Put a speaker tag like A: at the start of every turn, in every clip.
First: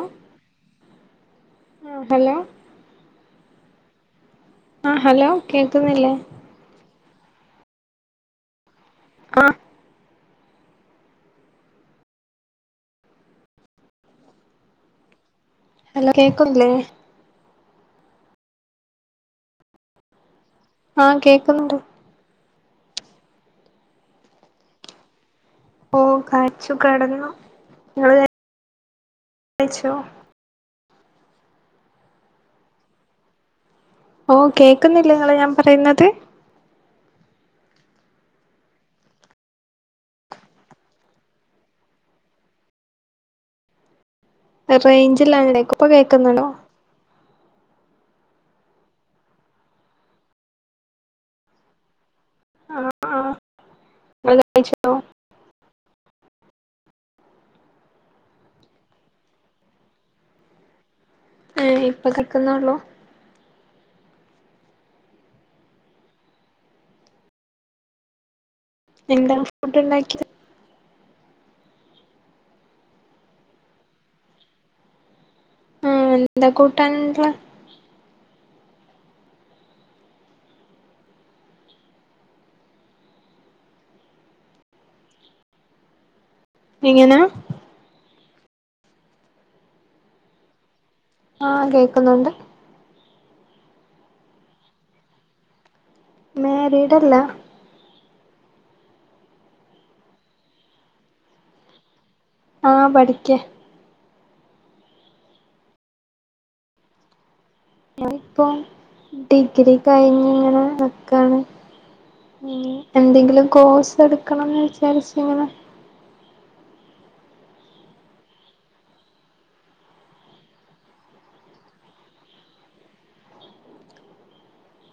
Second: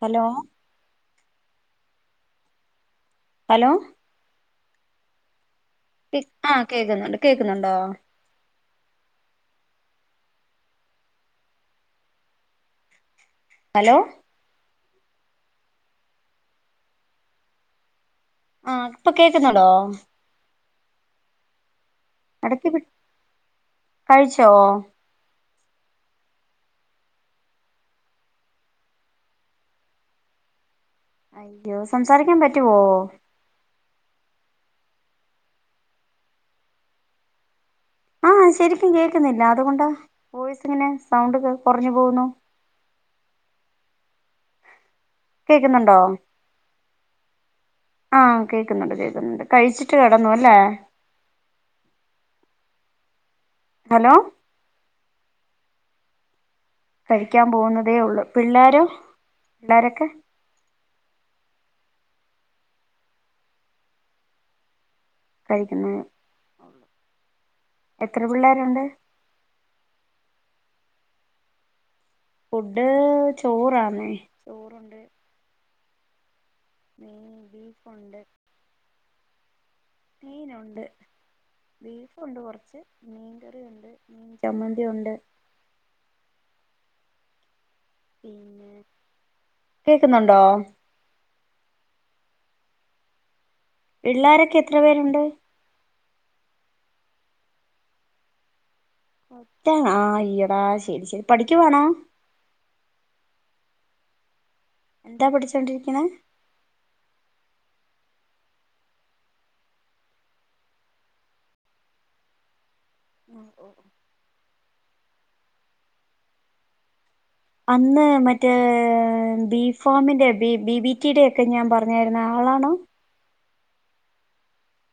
A: Hello
B: ആ hello
A: hello
B: ആ hello കേക്കുന്നില്ലേ
A: ആഹ് കേക്കുന്നുണ്ട് കേക്കുന്നുണ്ടോ?
B: ആഹ
A: ഹലോ
B: ഹലോ കേക്കല്ലേ
A: ആഹ ഇപ്പൊ കേക്കുന്നുണ്ടോ
B: ആഹ കേക്കുന്നുണ്ട്
A: ഇടക്കി വി കഴിച്ചോ
B: ഓ കഴിച് കെടന്നു ങ്ങള് കഴിച്ചോ
A: അയ്യോ സംസാരിക്കാൻ പറ്റുവോ
B: ഓ കേൾക്കുന്നില്ല നിങ്ങളെ ഞാൻ പറയുന്നത്
A: ആഹ ശരിക്കും കേൾക്കുന്നില്ല അതുകൊണ്ടാ വോയിസ് ഇങ്ങനെ സൗണ്ടൊക്കെ കുറഞ്ഞു പോകുന്നു [unintelligible]
B: റേഞ്ചില്ലാണ്ടേക്കും ഇപ്പൊ കേൾക്കുന്നുണ്ടോ
A: ആഹ കേക്കുന്നുണ്ട് കേൾക്കുന്നുണ്ട് കഴിച്ചിട്ട് കിടന്നു അല്ലേ
B: ആഹ [unintelligible]
A: ഹലോ
B: കഴിച്ചോ
A: കഴിക്കാൻ പോകുന്നതേ ഉള്ളു പിള്ളോരോ പിള്ളാരൊക്കെ
B: ഏ ഇപ്പൊ കേക്കുന്നാണ്ടൊ
A: കഴിക്ക എത്ര പിള്ളേർ
B: എന്താ ഫുഡ് ഉണ്ടാക്കി
A: ഫുഡ് ചോറാന്നേ ചോറുണ്ട്
B: ആ എന്താ കൂട്ടാനുള്ളെ
A: നെയ് ബീഫുണ്ട് മീൻ ഉണ്ട് ബീഫുണ്ട് കുറച്ച് മീൻകറിയുണ്ട് മീൻ ചമ്മന്തി ഉണ്ട് [unintelligible]
B: എങ്ങനാ
A: പിന്നെ കേക്കുന്നുണ്ടോ
B: ആഹ കേക്കുന്നുണ്ട്
A: പിള്ളോരൊക്കെ എത്ര പേരുണ്ട്
B: മാരീഡല്ല
A: ഒറ്റാണ് ആ ഈടാ ശരി ശരി പഠിക്കുവാണോ
B: ആഹ പഠിക്കേ
A: എന്താ പഠിച്ചോണ്ടിരിക്ക്‌ണെ
B: ഞാനിപ്പോ ഡിഗ്രി കഴിഞ് ഇങ്ങനെ നക്കാണ് എന്തെങ്കിലും കോഴ്സ് എടുക്കണംന്ന് വിചാരിച്ച ഇങ്ങനെ
A: അന്ന് മറ്റേ ബി ഫാമിന്റെ ബി ബി ബറ്റിയുടെ ഒക്കെ ഞാൻ പറഞ്ഞായിുന്ന ളണോ?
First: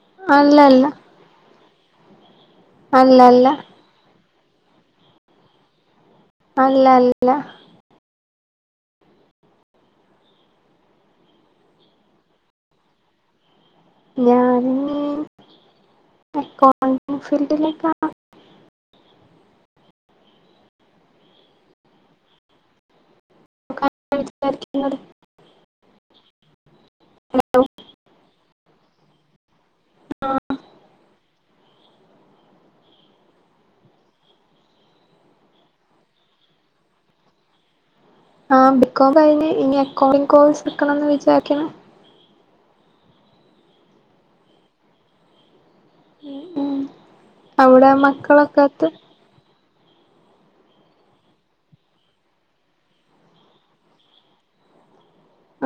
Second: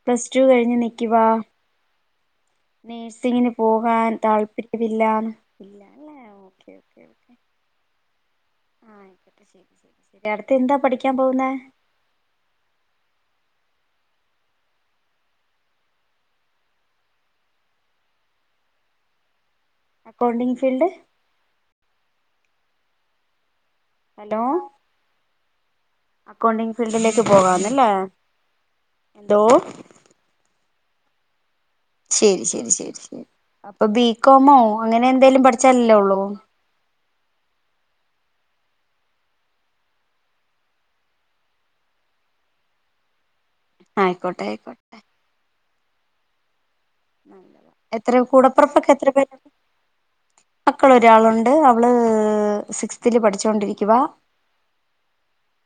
A: പ്ലസ് ടു കഴിഞ്ഞ്
B: അല്ലല്ല
A: നിക്കുവാ
B: അല്ലല്ല
A: നേഴ്സിങ്ങിന് പോകാൻ താല്പര്യമില്ല
B: അല്ല ല്ല
A: എ അയിക്കോട്ടെ ശെരി ശെരി അടുത്തെന്താ പഠിക്കാൻ പോവുന്നെ
B: ഞാനിനി അക്കൗണ്ടിംഗ് ഫീൽഡിലേക്കാ
A: അക്കൗണ്ടിംഗ് ഫീൽഡ്
B: സംസാരിക്കുന്നത് [inaudible]
A: ക്കൗണ്ടിംഗ് ഫീൽഡിലേക്ക് പോകന്ല്ലേ ന്തോ ശരി ശരി ശരി ശരി അപ്പൊ ബികോമോ അങ്ങനെന്തേലും പഠിച്ചാല്ലോള്ളൂ?
B: ആ ബിക്കോം കയിഞ്ഞ് ഇനി അക്കൗണ്ടിഗ് കൊഴ്സ്ട്കണെന്ന് വിചാരിക്കണ്
A: ആ യിക്കോട്ടാ യിക്കോട്ടെ
B: ഉം അവിടെ
A: എത്ര
B: മക്കളൊക്കെത്ത്
A: കൂടപ്പുറപ്പൊക്കെ എത്ര പേര് മക്കളൊരാളുണ്ട് അവള് സിക്സ്ത്തില് പഠിച്ചോണ്ടിരിക്കുവാ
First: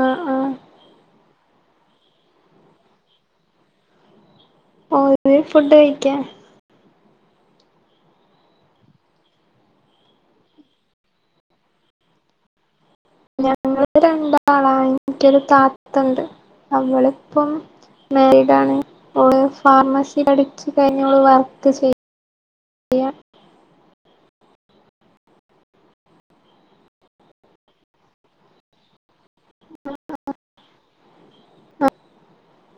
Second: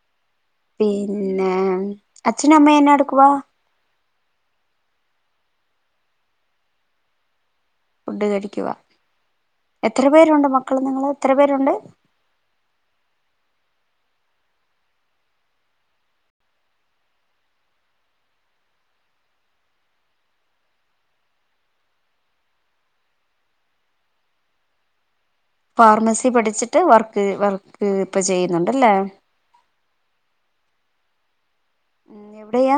B: ആഹ് ആഹ്
A: പിന്നെ മ് അച്ഛനും അമ്മേം എന്നാ എടുക്കുവാ
B: ഓല് ഫുഡഴിക്കാ
A: ഫുഡ് കഴിക്കുവാ എത്ര പേരുണ്ട് മക്കള് നിങ്ങള് എത്ര പേരുണ്ട്?
B: ഞങ്ങള് രണ്ടാളാ നിക്കൊരു താത്തണ്ട് അവളിപ്പോ മാരീഡാണ് ഓള് ഫാർമസി പഠിച്ചു കഴിഞ് ഓള് വർക്ക് ചെയ്
A: ഫാർമസി പഠിച്ചിട്ട് വർക്ക് വർക്ക് പ്പൊ ചെയ്യുന്നുണ്ടല്ലേ [unintelligible] ഉം എവിടെയാ?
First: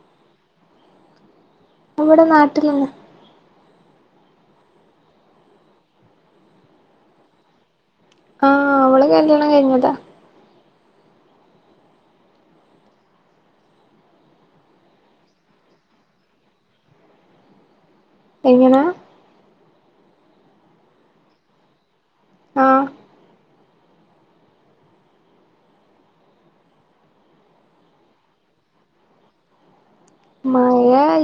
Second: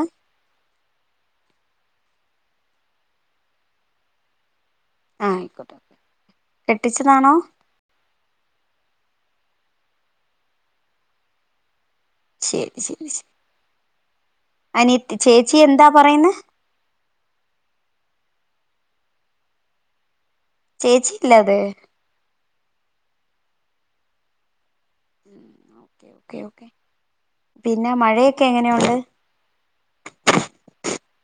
B: വ്ടെ നാട്ടിലെന്നെ
A: ആ കെട്ടിച്ചതാണോ?
B: ആഹ അവള് കല്ലിയാണകഴിഞ്ഞതാ
A: ശരി ശരി ശരി അനിയത്തി ചേച്ചിയെന്താ പറയുണെ
B: ങ്ങനെ
A: ചേച്ചി ഇല്ലാതെ?
B: ആ
A: ക്കെ ഓക്കെ പിന്നെ മഴയൊക്കെ ങ്ങെനെയുണ്ട്?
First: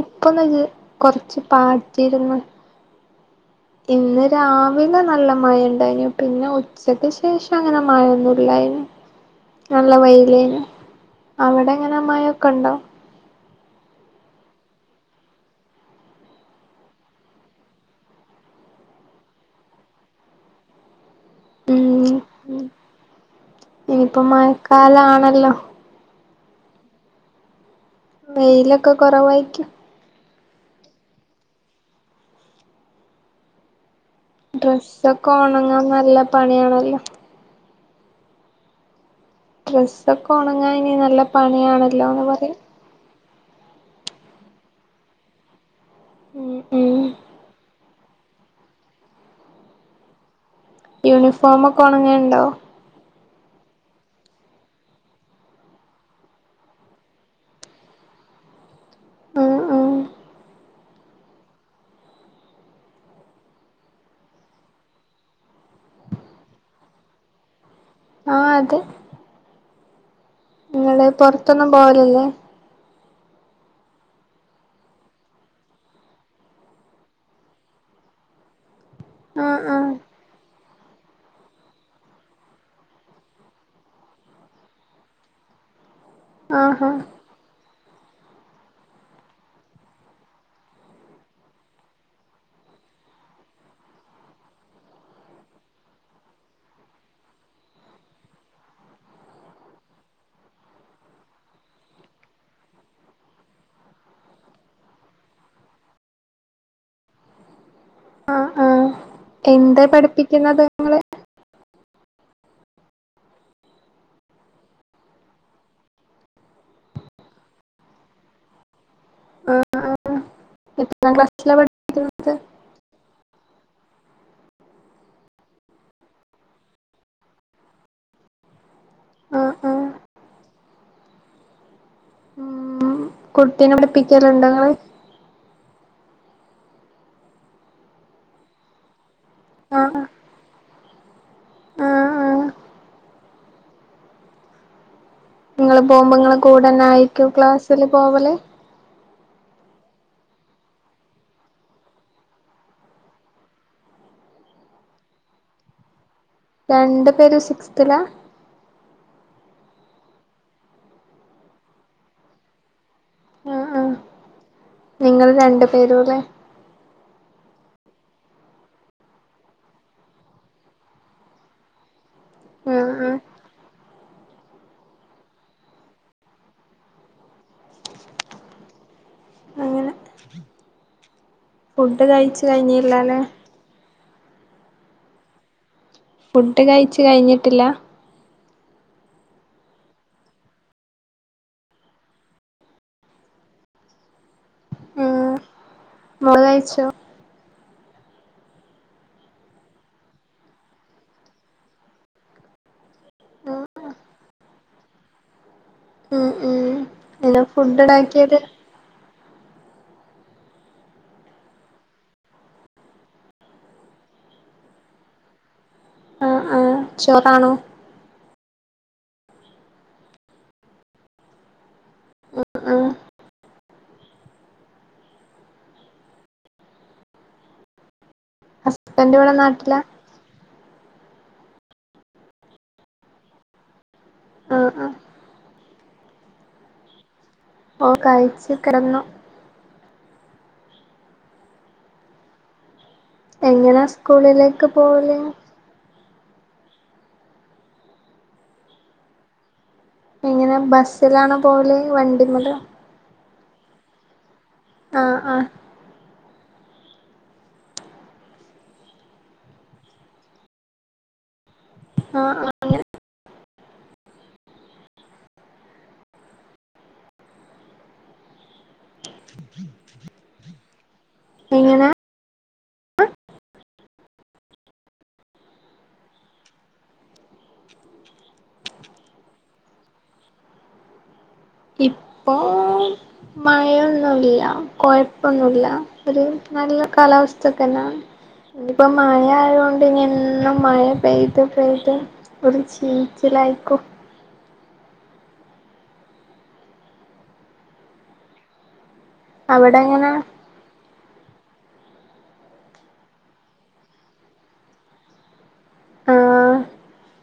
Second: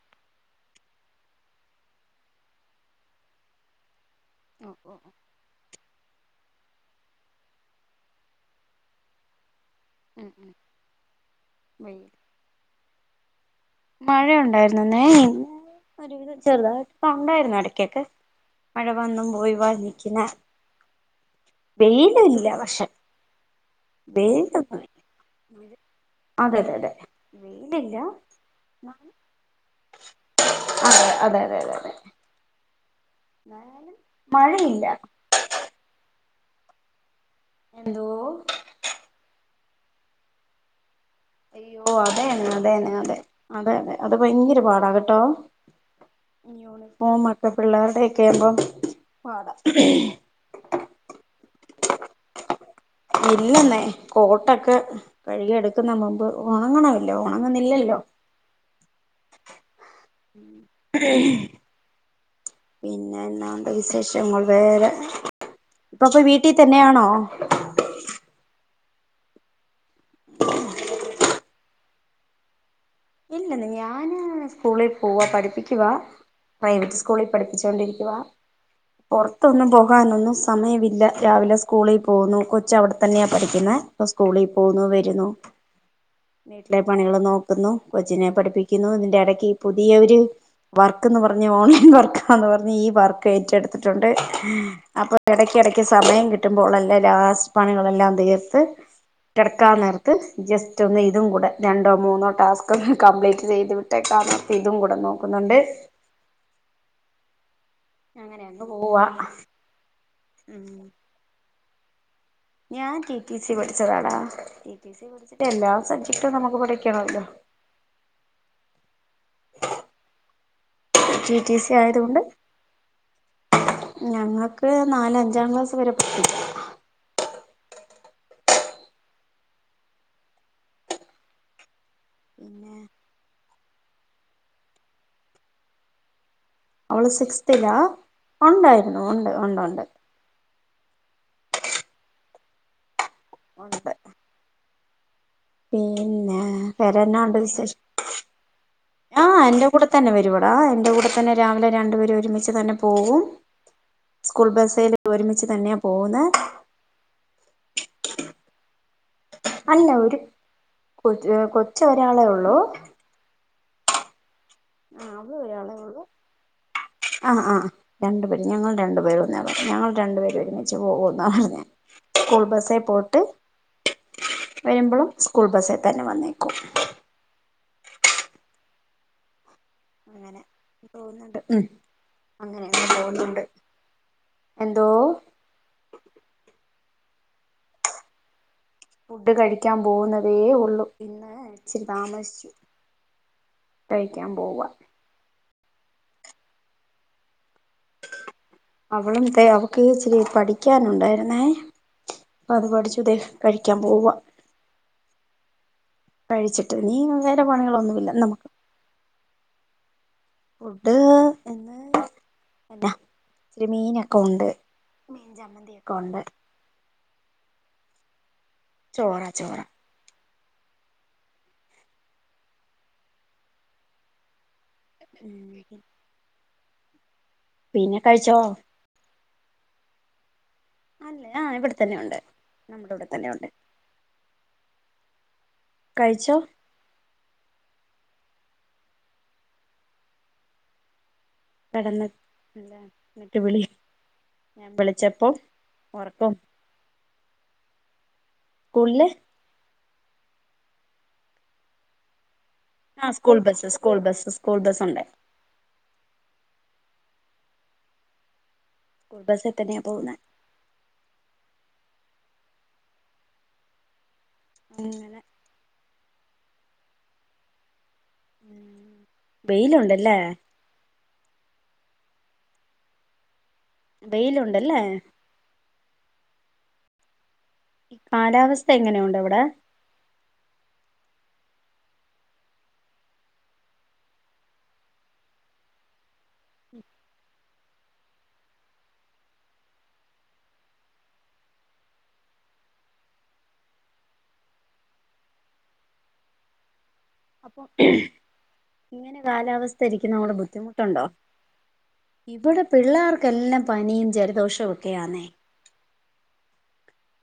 B: പ്പൊന്ന് ത് കൊറച്ച് പാറ്റിരുന്നു ഇന്ന്
A: ഓ ഓ
B: രാവില നല്ല മഴയുണ്ടായിനു പിന്നെ ഉച്ചക്ക് ശേഷം ങ്ങനെ മഴൊന്നുല്ലാര്ന്നു നല്ല
A: ഉം ഉം
B: വൈയിലേന് അവിടെങ്ങനെ മയൊക്കെ ണ്ടോ?
A: മഴയുണ്ടായിരുന്നുന്നേ ഇന്ന് ഒരുവിധം ചെറുതായിട്ട്പ്പാണ്ടായിരുന്ന് ഇടക്കൊക്കെ മഴ വന്നും പോയി വഞ്ഞിക്കുന്ന വെയിലില്ല പക്ഷേ
B: ഇനിപ്പോ മഴക്കാലാണല്ലോ
A: അതെതെതെ ഈ
B: വെയിലൊക്കെ കൊറവാര്ക്കും
A: അതെ തെ അതെ അതെ അതെ അതെ മായയ
B: ഡ്രെസ്സക്കൊണങ്ങാ നല്ല പണിയണല്ലോ
A: എന്തോ
B: ഡ്രസ്സൊക്കൊണങ്ങാ നി നല്ല
A: അയ്യോ
B: പണിയാണല്ലോന്ന്
A: അതെന്നെ
B: പറയ
A: അതെന്നെ അതെ അതെ അതെ അത് ഭയങ്കര പാടാകെട്ടോ
B: ഉം ഉം
A: യൂണിഫോമൊക്കെ പിള്ളേരുടെെ കേൾബോമ് പാട ഇ ഈ
B: യൂണിഫോമൊക്കെ ഒണങ്ങേണ്ടോ
A: ഇല്ലെന്നേ കോട്ടൊക്കെ കഴുകിയെടുക്കുന്ന മദ്ധോ ഒ ണങ്ങണല്ല ഉണങ്ങുന്നില്ലല്ലോ [unintelligible]
B: ഉം ഉം
A: [inaudible] പിന്നെന്ത വിശേഷങ്ങൾ വേറെ ഇപ്പൊപ്പൊ വീട്ടിൽ തന്നെയാണോ
B: ആഹ അതെ നിങ്ങള് പൊറത്തൊന്നും പോവലല്ലേ
A: ഇല്ല ഞാന് സ്കൂളിൽ പോവാ പഠിപ്പിക്കുവാ പ്രൈവറ്റ് സ്കൂളിൽ പഠിപ്പിച്ചോണ്ടിരിക്കുവ
B: ആഹ്
A: പൊറത്തൊന്നും
B: ആഹ്
A: പോകാനൊന്നും സമയ ഇല്ല രാവിലെ സ്കൂളിൽ പോകുന്നു കൊച്ച അവിടെത്തന്നെയാ പഠിക്കുന്നത് അപ്പോ സ്കൂളിൽ പോവുന്നു വരുന്നു വീട്ടിലെ
B: ആഹാ
A: പണികൾ നോക്കുന്നു കൊച്ചിനെ പഠിപ്പിക്കുന്നു ഇതിന്റെ ഇടയ്ക്ക് പുതിയ ഒരു വർക്ക്ന്ന് പറഞ്ഞഞ് ഓൺലയിൻ വർക്കാന്ന് പറഞ്ഞ് ഈ വർക്ക് ഏറ്റെടുത്തിട്ടുണ്ട് അപ്പൊ ഇടക്ക്‌ കിടക്ക് സമയം കിട്ടുമ്പോൾല്ലാം ലാസ്റ്റ് പണികളെല്ലാം തീർത്ത് കിടക്കാ നേരത്ത് ജസ്റ്റ് ഒന്ന് ഇതും കൂടെ രണ്ടോ മൂന്നോ ടാസ്ക് കംപ്ലീറ്റ് ചെയ്ത് വിട്ടേക്ക ഇതും കൂടെ നോക്കുന്നുണ്ട് അങ്ങനെ
B: ആഹ്
A: അന്ന്
B: ആഹ്
A: പോവാ
B: എന്താ പഠിപ്പിക്കുന്നത്
A: ഉം
B: നിങ്ങള്
A: ഞാൻ ടി ടി സി പഠിച്ചതാടാ ടി ടി സി പഠിച്ചിട്ട് എല്ലാ സബ്ജക്ടും നമുക്ക് പഠിക്കണല്ലോ
B: ആഹ് എത്രാം
A: ടി
B: ക്ലാസ്സിലാ
A: ടി സി ആയതൊണ്ട്
B: പഠിപ്പിക്കുന്നത്
A: ഞങ്ങക്ക് നാല് അഞ്ചാം ക്ലാസ് വരെ പ
B: ആഹ് ആഹ്
A: പിന്നെ
B: ഉം കുട്ടീനെ പഠിപ്പിക്കലുണ്ടോങ്ങള്
A: അവള് സിക്സ്‌ത്തിലാ ഉണ്ടായിരുന്നു ഉണ്ട് ഉണ്ട് ഉണ്ട്
B: ആഹ് ആഹ് ആഹ്
A: ഉണ്ട്
B: നിങ്ങള് പോകുമ്പോ നിങ്ങളെ
A: പിന്നെ
B: കൂടെന്നെ ആയിക്കും
A: വേറെന്നാണ്ട് വിശേഷം
B: ക്ലാസ്സില് പോ വല്
A: ആഹ് എന്റെ കൂടെ തന്നെ വരുവടാ എന്റെ കൂടെ തന്നെ രാവിലെ രണ്ടുപേരും ഒരുമിച്ച് തന്നെ പോവും സ്കൂൾ ബസ്സൽ ഒരുമിച്ച് തന്നെയാ പോകുന്ന
B: രണ്ടു പേരും സിക്സ്ത്തിലാ
A: അല്ല ഒരു കൊ കൊച്ച ഒരാളെ ഉള്ളൂ
B: ആ ആ
A: ആഹ്
B: നിങ്ങൾ
A: അവള്
B: രണ്ടു
A: ഒരാളെ
B: പേരും
A: ഉള്ളൂ
B: അല്ലെ
A: ആഹ് ആഹ് രണ്ടുപേര ഞങ്ങൾ രണ്ടുപേര ഒന്ന ഞങ്ങൾ രണ്ടുപേര് ഒരുമിച്ച് പോകുന്നാണ് ഞാൻ സ്കൂൾ ബസ്സേ
B: ആഹ് ആഹ്
A: പോട്ട് വരുമ്പോഴും സ്കൂൾ ബസ്സേൽ തന്നെ വന്നേക്കും അങ്ങനെ പോകുന്നുണ്ട്
B: ഫുഡ് കഴിച്ച്
A: അങ്ങനെയെ
B: കഴിഞ്ഞില്ലാല്ലേ
A: പോവുന്നുണ്ട് എന്തോ
B: ഫുഡ് കഴിച്ചു കഴിഞ്ഞിട്ടില്ല
A: ഫുഡ് കഴിക്കാൻ പോകുന്നതേ ഉള്ളൂ ഇന്ന് ഇച്ചിരി താമസിച്ചു കഴിക്കാൻ പോവാ
B: ഉം മോള് കയിച്ചോ
A: അവളും ത അവക്ക് ഇച്ചിരി പഠിക്കാനുണ്ടായിരുന്നേ അപ്പ അത് പഠിച്ചുത കഴിക്കാൻ പോവാ
B: ഉം ഉം
A: കഴിച്ചിട്ട് നീ
B: എന്താ
A: വേറെ
B: ഫുഡ്
A: പണികളൊന്നുല്ല
B: ഉണ്ടാക്കിയത്
A: നമുക്ക് ഫുഡ് ഇന്ന് അല്ല ഇന്ന് മീനൊക്കെ ഉണ്ട് മീൻ ചമ്മന്തി ഒക്കെ ഉണ്ട്
B: ആഹ് ആഹ് ചോറാണോ
A: ചോറ ചോറ
B: ഉം
A: ഉം പിന്നെ കഴിച്ചോ
B: [unintelligible] എവിടെ നാട്ടിലാ
A: അല്ലെ ആ ഇവിടെ തന്നെ ഉണ്ട് നമ്മുടെ ഇവിടെ തന്നെ ഉണ്ട്
B: ആഹ ആഹ
A: കഴിച്ചോ?
B: കഴിച്ചു, കിടന്നു
A: കിടന്നു
B: എങ്ങനാ സ്കൂളിലേക്ക് പോകല്?
A: ഉറക്കും സ്കൂളില്
B: എങ്ങനെ ബസ്സിലാണോ പോലെ വണ്ടിമലോ
A: ആ school bus school bus school bus ഉണ്ട്
B: ആഹ് ആഹ്
A: സ്കൂൾ ബസിൽ തന്നെയാ പോകുന്നെ
B: ആഹ ആ അങ്ങനെ
A: [unintelligible] ഉ വെയിലുണ്ടല്ലേ?
B: എങ്ങനെ?
A: വെയിലുണ്ടല്ലേ? കാലാവസ്ഥ എങ്ങനെയുണ്ട് അവിടെ?
B: ഇപ്പോ മഴയൊന്നുല്ല കുഴപ്പൊന്നുല്ല ഒരു നല്ല കാലാവസ്ഥതന്നാണ് ഇനിപ്പോ മഴ ആയുകൊണ്ട് ഇനി എന്നും മഴ പെയ്ത് പെയ്ത് ഒരു ചീച്ചിട് ലൈക്കു
A: അപ്പൊ [unintelligible] ഇങ്ങനെ
B: അവിടെ
A: കാലാവസ്ഥ
B: എങ്ങനെ
A: ഇരിക്കുന്നൊണ്ട് ബുദ്ധിമുട്ടുണ്ടോ [unintelligible] ഇവിടെ പിള്ളേർക്കെല്ലാം പനിയും ജലദോഷവും ഒക്കെയാന്നെ
B: ആഹ്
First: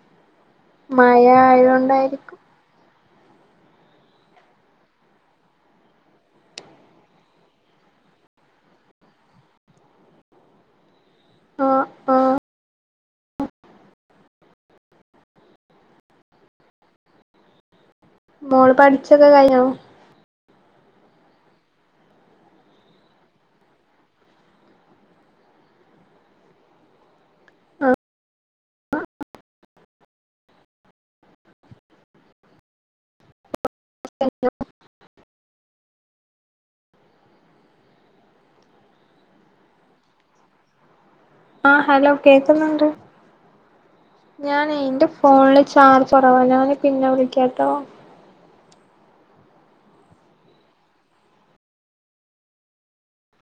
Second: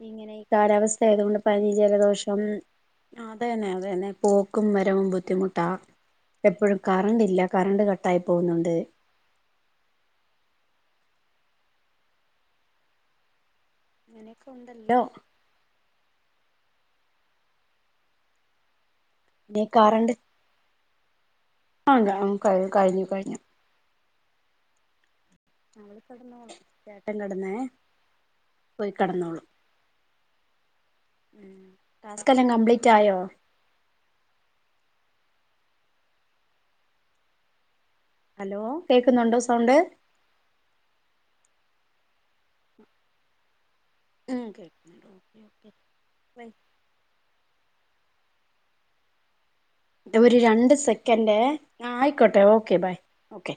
A: ഇങ്ങനെ ഈ കാലാവസ്ഥ
B: മഴ
A: ആയതുകൊണ്ട് പനി ജലദോഷം
B: ആയോണ്ടായിരിക്കും
A: അതെ തന്നെ അത തന്നെ പോക്കും വ റ്റവും ബുദ്ധിമുട്ടാ എപ്പോഴും കറണ്ട് ഇല്ല കറണ്ട് കട്ടായി പോകുന്നുണ്ട്
B: ആ ആഹ
A: അങ്ങനെയൊക്കെ ഉണ്ടല്ലോ
B: മോള് പാടിക്ക?
A: ദെ കാറണ്ട് ആ ഗ കയ് കഴിഞ്ഞു കഴിഞ്ഞു നള് കിടന്നോളാം ചേട്ടൻ കിടന്നേ പോയി കെടന്നോളും ഉം ടാസ്ക് എല്ലാം കംപ്ലീറ്റ് ആയോ ഹലോ കേക്കുന്നുണ്ടോ സൗണ്ട്?
B: ആഹ ഹലോ കേക്കുന്നുണ്ട്
A: ഉം
B: ഞാനേ
A: കേക്കുന്നുണ്ട്
B: ന്റെ
A: ഓക്കെ
B: ഫോണില്
A: ഓക്കെ
B: ചാർജ്
A: ബൈ
B: കുറവാ പിന്നെ വിളിക്കാട്ടോ
A: ഒരു രണ്ട് സെക്കന്റെ ആയിക്കോട്ടെ ഓക്കെ ബൈ ഓക്കെ